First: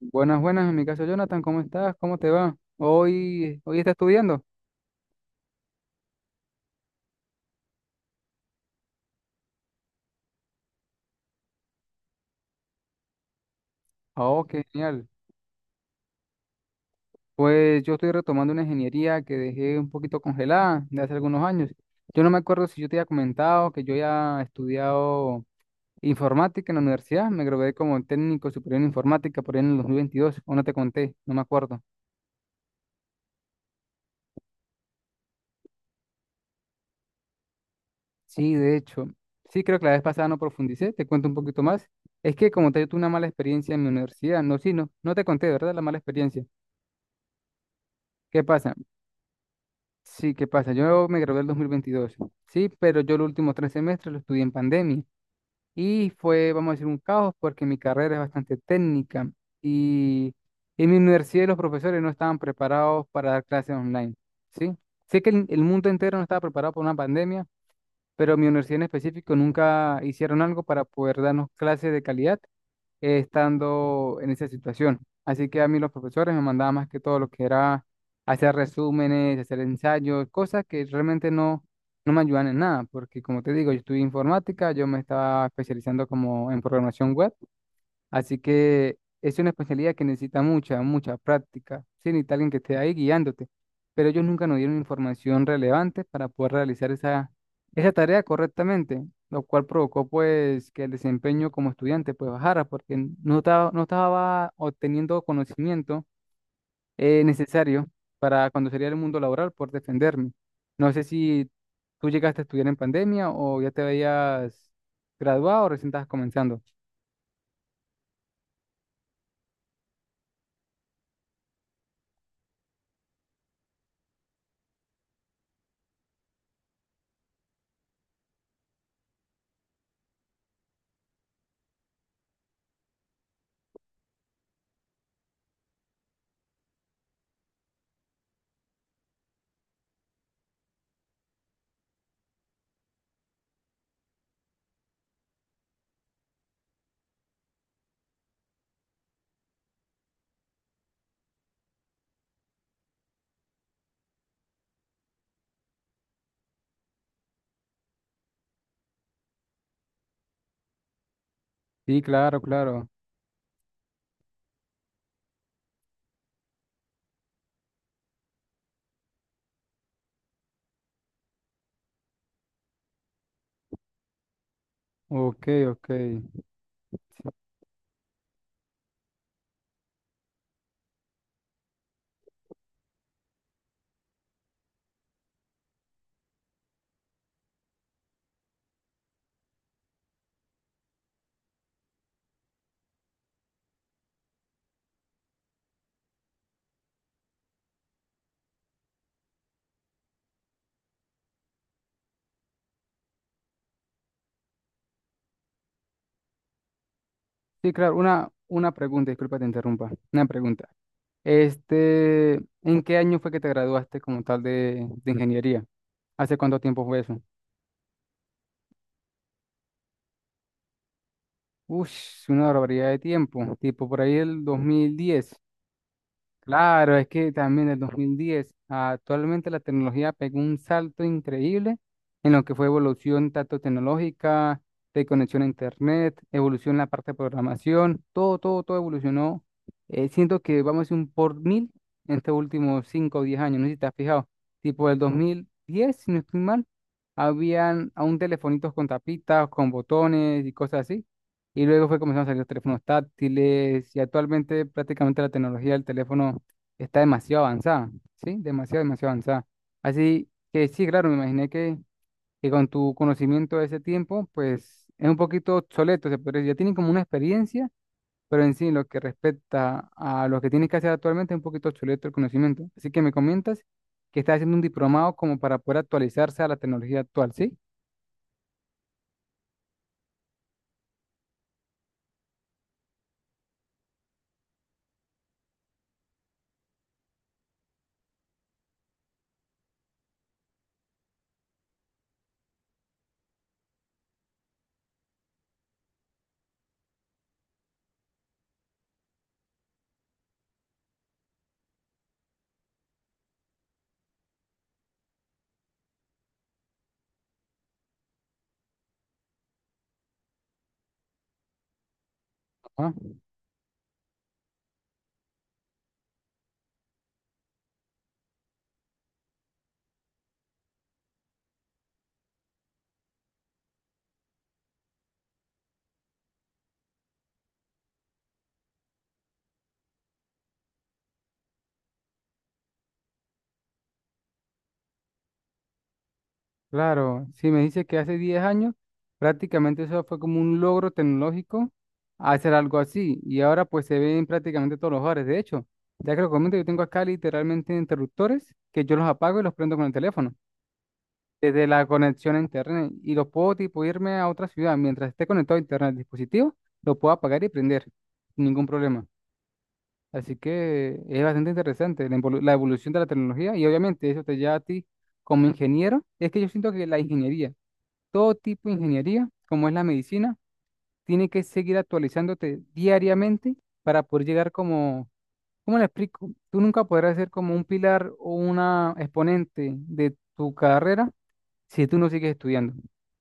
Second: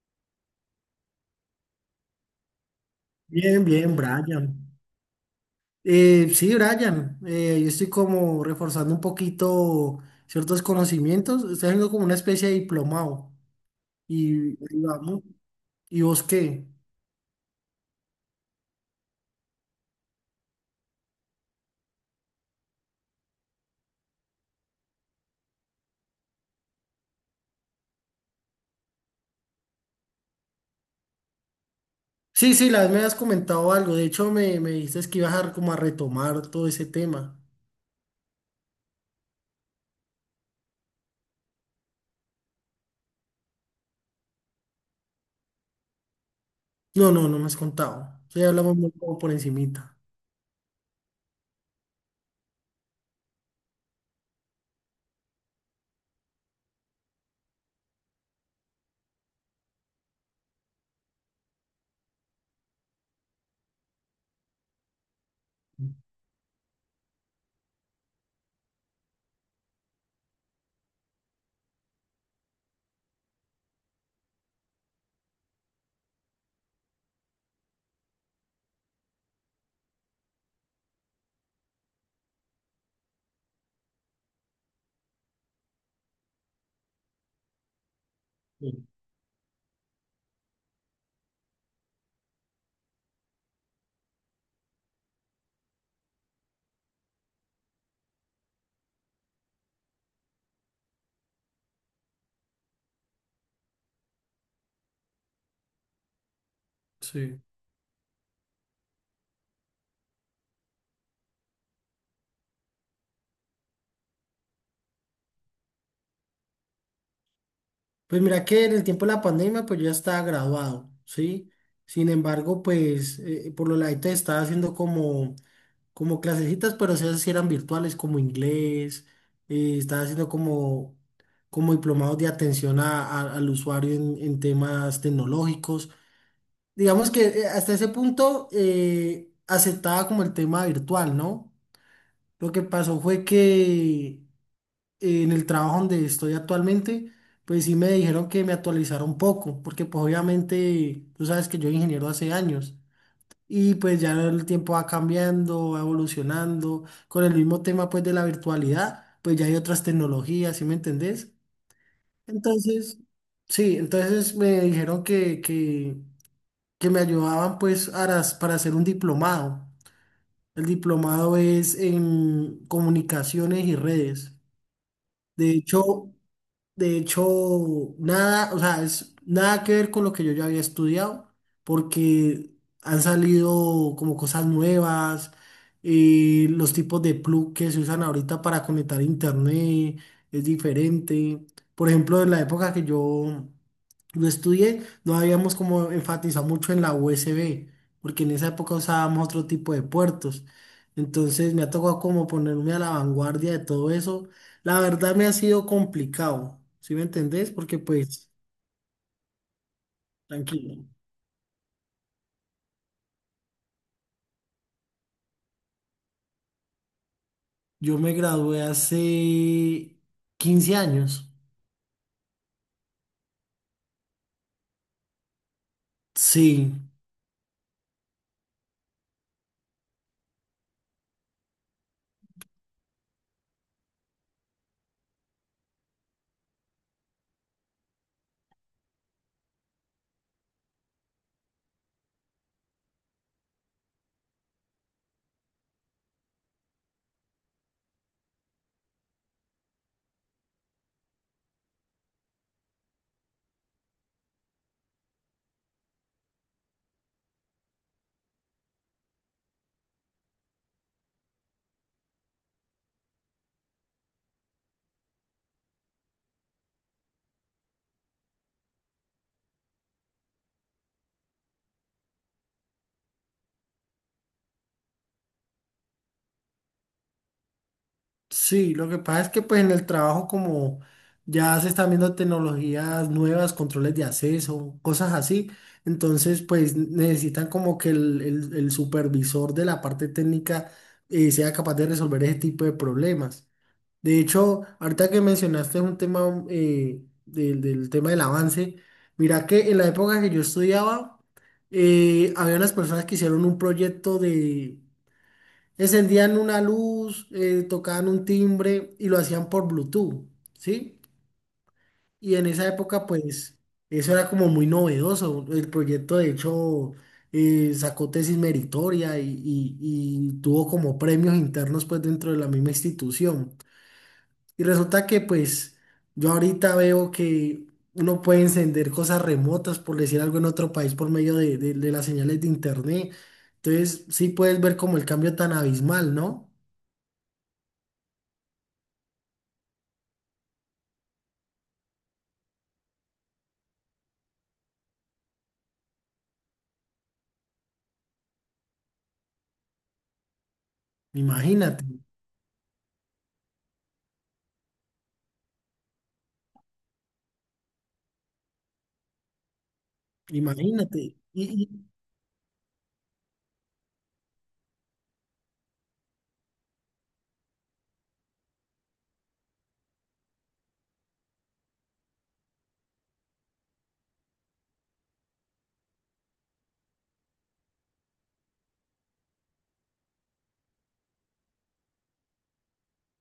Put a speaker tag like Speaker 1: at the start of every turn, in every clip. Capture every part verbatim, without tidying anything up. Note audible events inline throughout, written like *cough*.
Speaker 1: Buenas, buenas, en mi caso Jonathan, ¿cómo estás? ¿Cómo te va? Hoy,
Speaker 2: Bien,
Speaker 1: hoy estás
Speaker 2: bien,
Speaker 1: estudiando.
Speaker 2: Brian. Eh, sí, Brian, eh, yo estoy como reforzando un poquito ciertos conocimientos, estoy haciendo como una especie de diplomado
Speaker 1: Oh,
Speaker 2: y
Speaker 1: qué
Speaker 2: ahí
Speaker 1: genial.
Speaker 2: vamos. ¿Y vos qué?
Speaker 1: Pues yo estoy retomando una ingeniería que dejé un poquito congelada de hace algunos años. Yo no me acuerdo si yo te había comentado que yo ya he estudiado informática en la universidad. Me gradué como técnico superior en informática por ahí en el dos mil veintidós. O no te conté, no me acuerdo.
Speaker 2: Sí, sí, la vez me has comentado algo, de hecho me, me dices que ibas a como a retomar todo ese tema.
Speaker 1: Sí, de hecho. Sí, creo que la vez pasada no profundicé. Te cuento un poquito más. Es que como te digo, tuve una mala experiencia en mi universidad. No, sí, no, no te conté, ¿verdad? La mala experiencia.
Speaker 2: No, no, no me has contado, sí,
Speaker 1: ¿Qué pasa?
Speaker 2: hablamos muy como por encimita.
Speaker 1: Sí, ¿qué pasa? Yo me gradué en el dos mil veintidós, sí, pero yo los últimos tres semestres lo estudié en pandemia y fue, vamos a decir, un caos porque mi carrera es bastante técnica y en mi universidad los profesores no estaban preparados para dar clases online, sí. Sé que el, el mundo entero no estaba preparado para una pandemia, pero mi universidad en específico nunca hicieron algo para poder darnos clases de calidad, eh, estando en esa situación. Así que a mí los profesores me mandaban más que todo lo que era hacer resúmenes, hacer ensayos, cosas que realmente no, no me ayudan en nada, porque como te digo, yo estudié informática, yo me estaba especializando como en programación web. Así
Speaker 2: Sí.
Speaker 1: que es una especialidad que necesita mucha, mucha práctica. Sí, necesita alguien que esté ahí guiándote. Pero ellos nunca nos dieron información relevante para poder realizar esa, esa tarea correctamente, lo cual provocó pues que el desempeño como estudiante pues bajara porque no estaba, no estaba obteniendo conocimiento eh,
Speaker 2: Sí.
Speaker 1: necesario para cuando sería el mundo laboral por defenderme. No sé si tú llegaste a estudiar en pandemia o ya te habías graduado o recién estabas comenzando.
Speaker 2: Pues mira que en el tiempo de la pandemia pues yo ya estaba graduado, ¿sí? Sin embargo, pues eh, por lo ladito estaba haciendo como como clasecitas, pero esas sí eran virtuales, como inglés, eh, estaba haciendo como, como diplomados de atención a- a- al usuario en, en temas tecnológicos. Digamos que eh, hasta ese punto eh, aceptaba como el tema virtual, ¿no? Lo que pasó fue que eh, en el trabajo donde estoy actualmente, pues sí me dijeron que me actualizara un poco, porque pues obviamente tú sabes que yo soy ingeniero hace años. Y pues ya el tiempo va cambiando, va evolucionando. Con el mismo tema pues de la virtualidad, pues ya hay otras tecnologías, ¿sí me entendés?
Speaker 1: Sí, claro, claro.
Speaker 2: Entonces, sí, entonces me dijeron que, que, que me ayudaban pues para, para hacer un diplomado. El diplomado es en comunicaciones y redes.
Speaker 1: Ok,
Speaker 2: De
Speaker 1: ok.
Speaker 2: hecho, de hecho, nada, o sea, es nada que ver con lo que yo ya había estudiado, porque han salido como cosas nuevas, eh, los tipos de plug que se usan ahorita para conectar internet es diferente. Por ejemplo, en la época que yo lo estudié, no habíamos como enfatizado mucho en la U S B, porque en esa época usábamos otro tipo de puertos. Entonces me ha tocado como ponerme a la vanguardia de todo eso, la verdad me ha sido complicado, ¿sí me entendés?
Speaker 1: Sí,
Speaker 2: Porque
Speaker 1: claro, una,
Speaker 2: pues,
Speaker 1: una pregunta, disculpa te interrumpa. Una pregunta.
Speaker 2: tranquilo,
Speaker 1: Este, ¿en qué año fue que te graduaste como tal de, de ingeniería? ¿Hace cuánto tiempo fue eso?
Speaker 2: yo me gradué hace quince años.
Speaker 1: Ush, una barbaridad de tiempo, tipo por ahí el dos mil diez.
Speaker 2: Sí,
Speaker 1: Claro, es que también del dos mil diez a actualmente la tecnología pegó un salto increíble en lo que fue evolución tanto tecnológica, de conexión a internet, evolución en la parte de programación, todo, todo, todo evolucionó. Eh, siento que vamos a decir un por mil en estos últimos cinco o diez años, no sé si te has fijado, tipo del dos mil diez, si no estoy mal, habían aún telefonitos con tapitas, con botones y cosas así. Y luego fue comenzando a salir los teléfonos táctiles y actualmente prácticamente la tecnología del teléfono está demasiado avanzada, ¿sí? Demasiado, demasiado avanzada. Así que sí, claro, me imaginé que, que con tu conocimiento de ese tiempo, pues es un poquito obsoleto, se podría decir. Ya tienen como una experiencia, pero en sí, lo que respecta a lo que tienes que hacer actualmente, es un poquito obsoleto el conocimiento. Así que me comentas que estás haciendo un diplomado como para poder actualizarse a la tecnología actual, ¿sí?
Speaker 2: sí, lo que pasa es que pues en el trabajo como ya se están viendo tecnologías nuevas, controles de acceso, cosas así, entonces pues necesitan como que el, el- el supervisor de la parte técnica eh, sea capaz de resolver ese tipo de problemas. De hecho, ahorita que mencionaste un tema eh, del, del tema del avance, mira que en la época que yo estudiaba, eh, había unas personas que hicieron un proyecto de, encendían una luz, eh, tocaban un timbre y lo hacían por Bluetooth, ¿sí? Y en esa
Speaker 1: Ah,
Speaker 2: época, pues, eso era como muy novedoso. El proyecto, de hecho, eh, sacó tesis meritoria y, y y tuvo como premios internos, pues, dentro de la misma institución. Y resulta que pues yo ahorita veo que uno puede encender cosas remotas, por decir algo, en otro país por medio de, de- de las señales de internet. Entonces sí puedes ver como el cambio tan abismal, ¿no?
Speaker 1: claro, si me dice que hace diez años, prácticamente eso fue como un logro tecnológico hacer algo así. Y ahora pues se ve en prácticamente todos los hogares. De hecho, ya que lo comento, yo tengo acá literalmente interruptores que yo los apago y los prendo con el teléfono, desde
Speaker 2: Imagínate,
Speaker 1: la conexión a internet. Y los puedo tipo irme a otra ciudad. Mientras esté conectado a internet al dispositivo, lo puedo apagar y prender sin ningún problema. Así que
Speaker 2: imagínate.
Speaker 1: es bastante interesante la evolu- la evolución de la tecnología y obviamente eso te lleva a ti como ingeniero. Es que yo siento que la ingeniería, todo tipo de ingeniería, como es la medicina, tiene que seguir actualizándote diariamente para poder llegar como, ¿cómo le explico? Tú nunca podrás ser como un pilar o una exponente de tu carrera si tú no sigues estudiando,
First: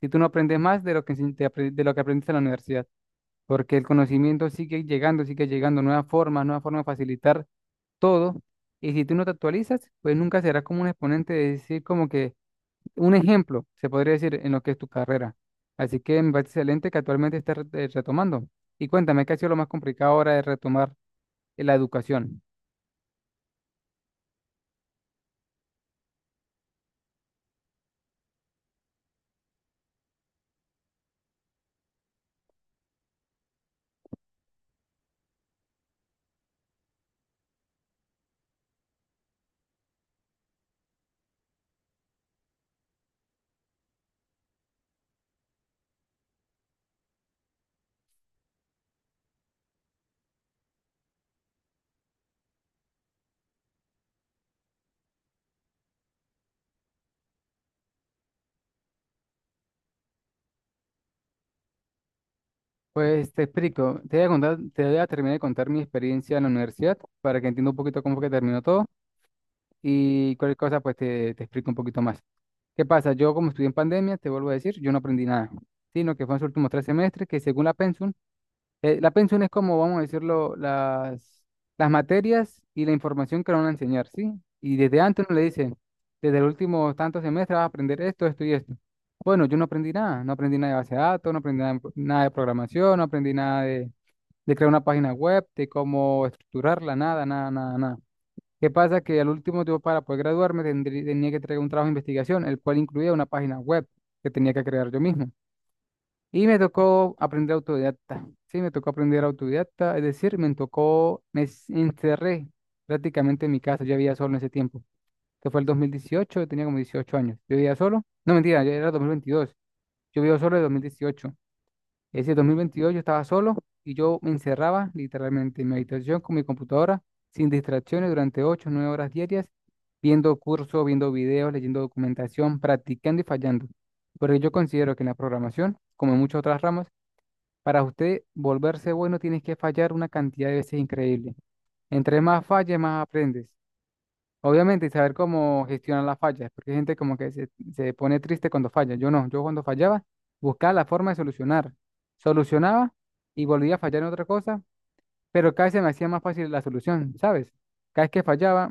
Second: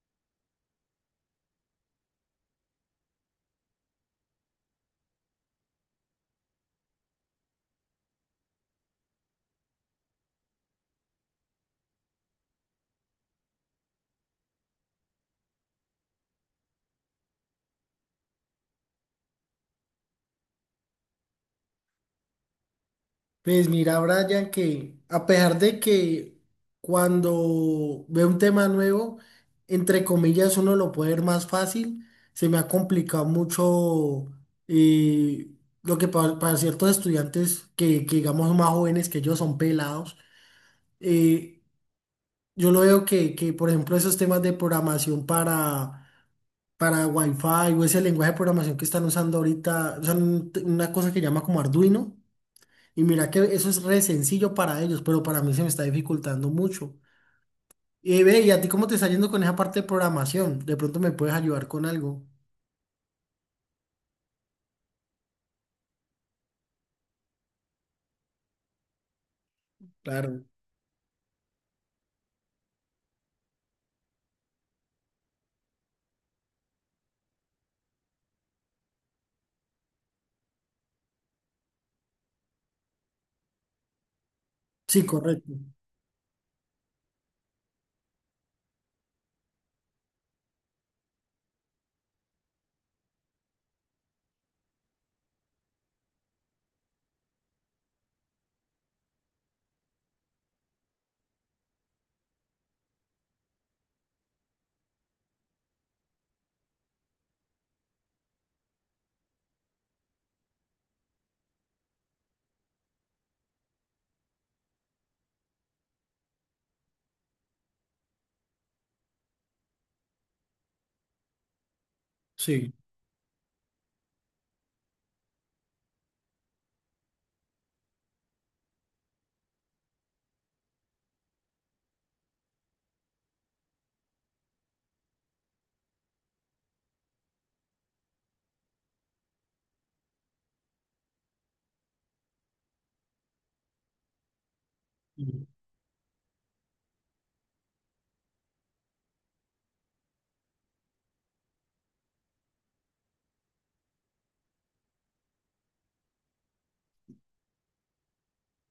Speaker 1: si tú no aprendes más de lo que, se- te apre- de lo que aprendiste en la universidad, porque el conocimiento sigue llegando, sigue llegando, nuevas formas, nuevas formas de facilitar todo, y si tú no te actualizas, pues nunca serás como un exponente de decir como que un ejemplo, se podría decir, en lo que es tu carrera. Así que me parece excelente que actualmente estés re- eh, retomando. Y cuéntame, ¿qué ha sido lo más complicado ahora de retomar, eh, la educación?
Speaker 2: Pues mira, Brian, que a pesar de que cuando veo un tema nuevo, entre comillas, uno lo puede ver más fácil, se me ha complicado mucho, eh, lo que pa- para ciertos estudiantes que, que digamos más jóvenes que yo, son pelados. eh, yo lo veo que, que, por ejemplo, esos temas de programación para, para Wi-Fi o ese lenguaje de programación que están usando ahorita, usan un- una cosa que llama como Arduino, y mira que eso es re sencillo para ellos, pero para mí se me está dificultando mucho. Y ve, ¿y a ti cómo te está yendo con esa parte de programación? De pronto me puedes ayudar con algo.
Speaker 1: Pues te explico, te voy a contar, te voy a terminar de contar mi experiencia en la universidad para que entienda un poquito cómo fue que terminó todo y
Speaker 2: Claro.
Speaker 1: cualquier cosa pues te, te explico un poquito más. ¿Qué pasa? Yo como estudié en pandemia, te vuelvo a decir, yo no aprendí nada, sino que fue en los últimos tres semestres que según la pensum. Eh, la pensión es como, vamos a decirlo, las, las materias y la información que le van a enseñar, ¿sí? Y desde
Speaker 2: Sí,
Speaker 1: antes uno le
Speaker 2: correcto.
Speaker 1: dicen, desde el último tanto semestre vas a aprender esto, esto y esto. Bueno, yo no aprendí nada, no aprendí nada de base de datos, no aprendí nada, de pro- nada de programación, no aprendí nada de, de crear una página web, de cómo estructurarla, nada, nada, nada, nada. ¿Qué pasa? Que al último yo para poder graduarme tendrí- tenía que traer un trabajo de investigación, el cual incluía una página web que tenía que crear yo mismo. Y me tocó aprender autodidacta. Sí, me tocó aprender autodidacta, es decir, me tocó, me s- encerré prácticamente en mi casa. Yo vivía solo en ese tiempo, que fue el dos mil dieciocho, yo tenía como dieciocho años. Yo vivía solo, no mentira, ya era dos mil veintidós. Yo vivía solo en dos mil dieciocho. Ese
Speaker 2: Sí.
Speaker 1: veintidós yo estaba solo y yo me encerraba literalmente en mi habitación con mi computadora, sin distracciones durante ocho o nueve horas diarias, viendo cursos, viendo videos, leyendo documentación, practicando y fallando. Porque yo considero que en la programación, como en muchas otras ramas, para usted volverse bueno tienes que fallar una cantidad de veces increíble. Entre más falles, más aprendes. Obviamente, saber
Speaker 2: Sí.
Speaker 1: cómo gestionar las fallas, porque hay gente como que se, se pone triste cuando falla. Yo no, yo cuando fallaba buscaba la forma de solucionar. Solucionaba y volvía a fallar en otra cosa, pero cada vez se me hacía más fácil la solución, ¿sabes? Cada vez que fallaba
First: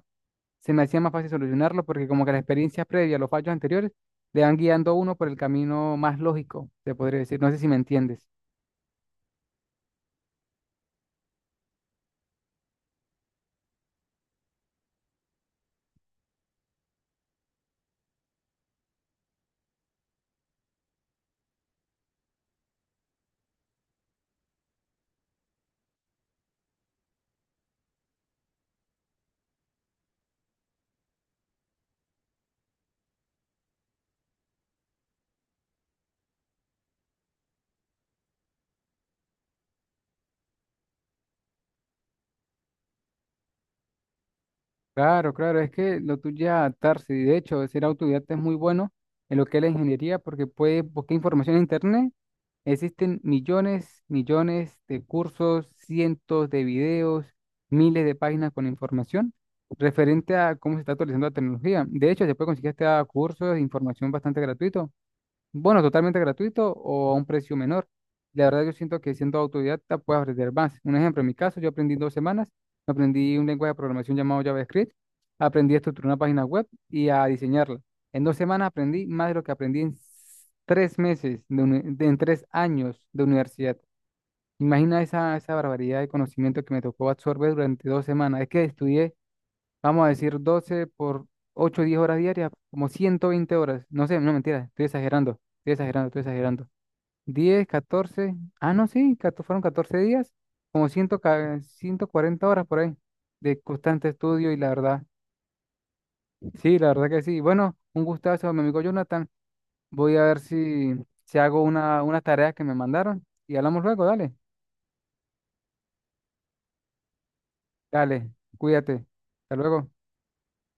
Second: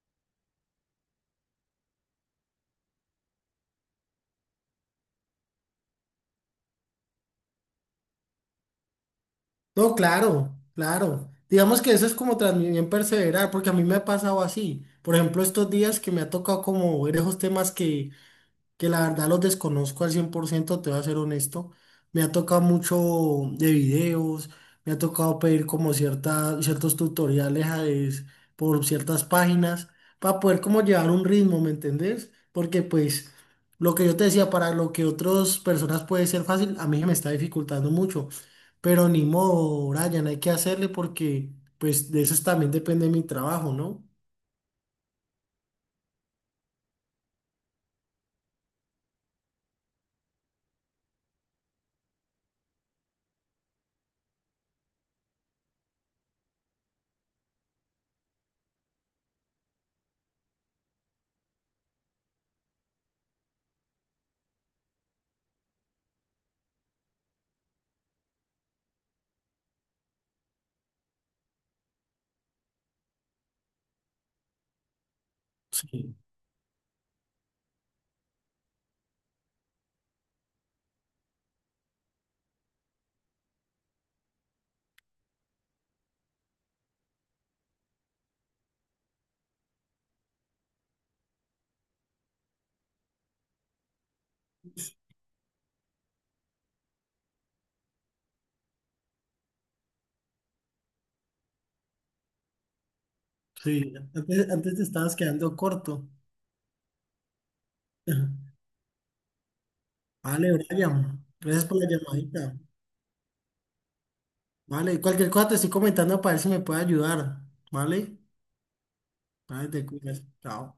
Speaker 1: se me hacía más fácil solucionarlo porque como que la experiencia previa, los fallos anteriores, le van guiando a uno por el camino más lógico, te podría decir. No sé si me entiendes.
Speaker 2: No, claro, claro. Digamos que eso es como también perseverar, porque a mí me ha pasado así. Por ejemplo, estos días que me ha tocado como ver esos temas que que la verdad los desconozco al cien por ciento, te voy a ser honesto. Me ha tocado mucho de videos, me ha tocado pedir como cierta, ciertos tutoriales a es- por ciertas páginas para poder como llevar un ritmo, ¿me entendés? Porque pues lo que yo te decía, para lo que otras personas puede ser fácil, a mí se me está dificultando mucho. Pero ni modo, Brian, hay que hacerle porque pues de eso también depende mi trabajo, ¿no?
Speaker 1: Claro, claro, es que lo tuyo es adaptarse y de hecho ser autodidacta es muy bueno en lo que es la ingeniería porque puedes buscar información en internet. Existen millones, millones de cursos, cientos de videos, miles de páginas con información referente a cómo se está actualizando la tecnología. De hecho, se puede conseguir hasta cursos de información bastante gratuito, bueno, totalmente gratuito o a un precio menor. La verdad yo siento que siendo autodidacta puedes aprender más. Un ejemplo, en mi caso, yo aprendí en dos semanas, aprendí un lenguaje de programación llamado JavaScript, aprendí a estructurar
Speaker 2: Sí,
Speaker 1: una página web y a diseñarla. En dos semanas aprendí más de lo que aprendí en s- tres meses, de uni- de- en tres años de universidad. Imagina esa, esa barbaridad de conocimiento que me tocó absorber durante dos semanas. Es que estudié, vamos a decir, doce por ocho, diez horas diarias, como ciento veinte horas. No sé, no mentira, estoy exagerando, estoy exagerando, estoy exagerando. Diez, catorce, ah, no, sí, cato- fueron catorce días, como cien, ca- ciento cuarenta horas por ahí, de
Speaker 2: sí.
Speaker 1: constante
Speaker 2: Antes,
Speaker 1: estudio y la
Speaker 2: antes te
Speaker 1: verdad,
Speaker 2: estabas quedando corto.
Speaker 1: sí, la verdad que sí. Bueno, un
Speaker 2: *laughs*
Speaker 1: gustazo, mi amigo Jonathan. Voy a ver
Speaker 2: Vale,
Speaker 1: si,
Speaker 2: Brian,
Speaker 1: si hago
Speaker 2: gracias por la
Speaker 1: una, unas tareas
Speaker 2: llamadita.
Speaker 1: que me mandaron y hablamos luego, dale,
Speaker 2: Vale, cualquier cosa te estoy comentando para ver si me puede ayudar. Vale,
Speaker 1: dale, cuídate, hasta
Speaker 2: vale, te
Speaker 1: luego.
Speaker 2: cuidas. Chao.